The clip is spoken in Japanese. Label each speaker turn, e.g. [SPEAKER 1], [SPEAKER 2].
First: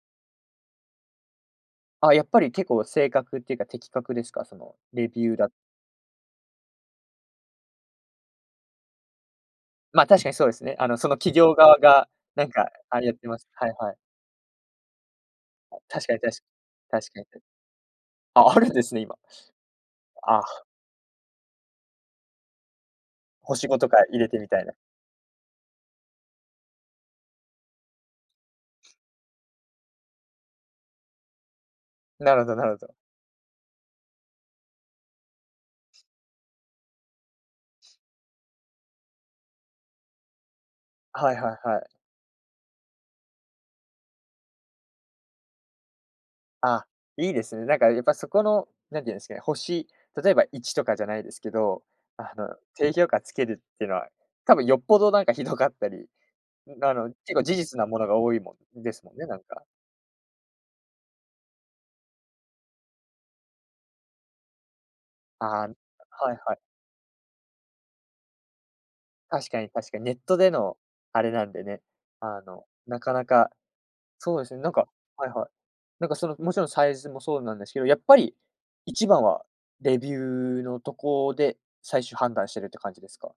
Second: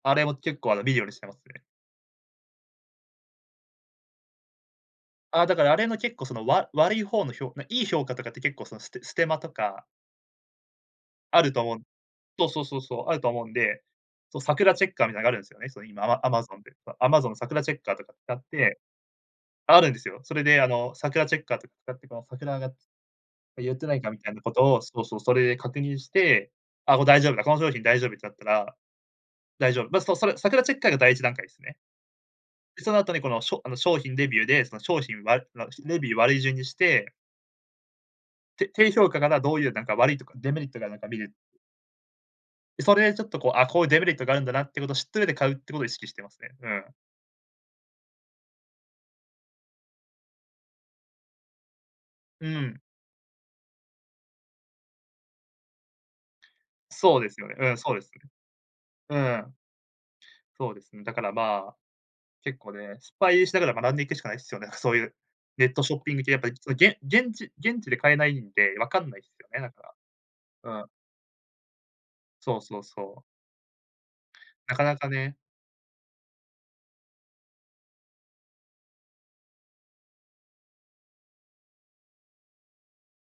[SPEAKER 1] あれも結構、あの、見るようにしてますね。
[SPEAKER 2] あ、やっぱり結構正確っていうか、的確ですか？そのレビュー
[SPEAKER 1] ああ、
[SPEAKER 2] だ
[SPEAKER 1] だからあれの結構その、わ悪い方の評価、いい評価とかって結構そのステステマとか
[SPEAKER 2] まあ、確かにそうですね。あの、その企
[SPEAKER 1] ある
[SPEAKER 2] 業
[SPEAKER 1] と思
[SPEAKER 2] 側
[SPEAKER 1] う
[SPEAKER 2] が、な
[SPEAKER 1] そ
[SPEAKER 2] ん
[SPEAKER 1] うそう
[SPEAKER 2] か、
[SPEAKER 1] そうそ
[SPEAKER 2] あれ
[SPEAKER 1] う、
[SPEAKER 2] や
[SPEAKER 1] あ
[SPEAKER 2] っ
[SPEAKER 1] る
[SPEAKER 2] て
[SPEAKER 1] と
[SPEAKER 2] ま
[SPEAKER 1] 思
[SPEAKER 2] す。
[SPEAKER 1] うん
[SPEAKER 2] はい
[SPEAKER 1] で、
[SPEAKER 2] はい。
[SPEAKER 1] そうサクラチェッカーみたいなのがあるんすよね。
[SPEAKER 2] はい、
[SPEAKER 1] そういうのあ
[SPEAKER 2] 確かにた
[SPEAKER 1] ま
[SPEAKER 2] し
[SPEAKER 1] Amazon で、
[SPEAKER 2] 確かに
[SPEAKER 1] Amazon
[SPEAKER 2] た
[SPEAKER 1] サクラチェッカーとか使っ
[SPEAKER 2] ああるん
[SPEAKER 1] て
[SPEAKER 2] ですね今。
[SPEAKER 1] あるんですよ。そ
[SPEAKER 2] あ
[SPEAKER 1] れ
[SPEAKER 2] あ。
[SPEAKER 1] であの、サクラチェッカーとか使ってこのサクラが、
[SPEAKER 2] ほし
[SPEAKER 1] 言っ
[SPEAKER 2] ご
[SPEAKER 1] て
[SPEAKER 2] と
[SPEAKER 1] な
[SPEAKER 2] か
[SPEAKER 1] いかみ
[SPEAKER 2] 入れ
[SPEAKER 1] たい
[SPEAKER 2] て、
[SPEAKER 1] な
[SPEAKER 2] み
[SPEAKER 1] こ
[SPEAKER 2] たいな。
[SPEAKER 1] とを、そうそう、それで確認して、あ、これ大丈夫だ、この商品大丈夫ってなったら、大丈夫、ま、そそれサクラチェッカーが第1段階ですね。
[SPEAKER 2] なるほどなるほ
[SPEAKER 1] そ
[SPEAKER 2] ど。
[SPEAKER 1] の後にこのしょあの商品レビューで、その商品悪いわ、レビュー悪い順にしてて低評価なら、どういうなんか悪いとか、デメリットがなんか見る。
[SPEAKER 2] はいはいはい。
[SPEAKER 1] それでちょっとこう、あ、こういうデメリットがあるんだなってことを知ってる上で買うってことを意識してますね。う
[SPEAKER 2] あ
[SPEAKER 1] ん。
[SPEAKER 2] あ、いいですね。なんかやっぱそこの、なんて言うんですかね、星、例えば1とかじゃないですけど、あ
[SPEAKER 1] う
[SPEAKER 2] の、
[SPEAKER 1] ーん。
[SPEAKER 2] 低評価つけるってのは、多分よっぽどなんかひどかったり、うん、あの、
[SPEAKER 1] そうで
[SPEAKER 2] 結
[SPEAKER 1] す
[SPEAKER 2] 構
[SPEAKER 1] よね。
[SPEAKER 2] 事
[SPEAKER 1] うん
[SPEAKER 2] 実な
[SPEAKER 1] そう
[SPEAKER 2] も
[SPEAKER 1] で
[SPEAKER 2] の
[SPEAKER 1] す
[SPEAKER 2] が
[SPEAKER 1] ね。
[SPEAKER 2] 多いもんですもん
[SPEAKER 1] う
[SPEAKER 2] ね、なん
[SPEAKER 1] ん。
[SPEAKER 2] か。
[SPEAKER 1] そうですね。だから、まあ、結構ね、失敗しながら学んでいくしかないんですよね。そういう
[SPEAKER 2] あ
[SPEAKER 1] ネ
[SPEAKER 2] あ
[SPEAKER 1] ットショッピング系
[SPEAKER 2] はい
[SPEAKER 1] やっぱ
[SPEAKER 2] は
[SPEAKER 1] り、
[SPEAKER 2] い。
[SPEAKER 1] げん現地現地で買えないんで、わかんないですよ
[SPEAKER 2] 確か
[SPEAKER 1] ね、な
[SPEAKER 2] に
[SPEAKER 1] ん
[SPEAKER 2] 確
[SPEAKER 1] か、
[SPEAKER 2] かに。ネットで
[SPEAKER 1] う
[SPEAKER 2] の
[SPEAKER 1] ん。
[SPEAKER 2] あれなんでね、あ
[SPEAKER 1] そう
[SPEAKER 2] の、
[SPEAKER 1] そう
[SPEAKER 2] な
[SPEAKER 1] そ
[SPEAKER 2] か
[SPEAKER 1] う。
[SPEAKER 2] なか、そうですね。なん
[SPEAKER 1] なか
[SPEAKER 2] か
[SPEAKER 1] なか
[SPEAKER 2] はい
[SPEAKER 1] ね。
[SPEAKER 2] はい、なんかそのもちろんサイズもそうなんですけど、やっぱり一番はレビューのとこで最終判断しているって感じですか？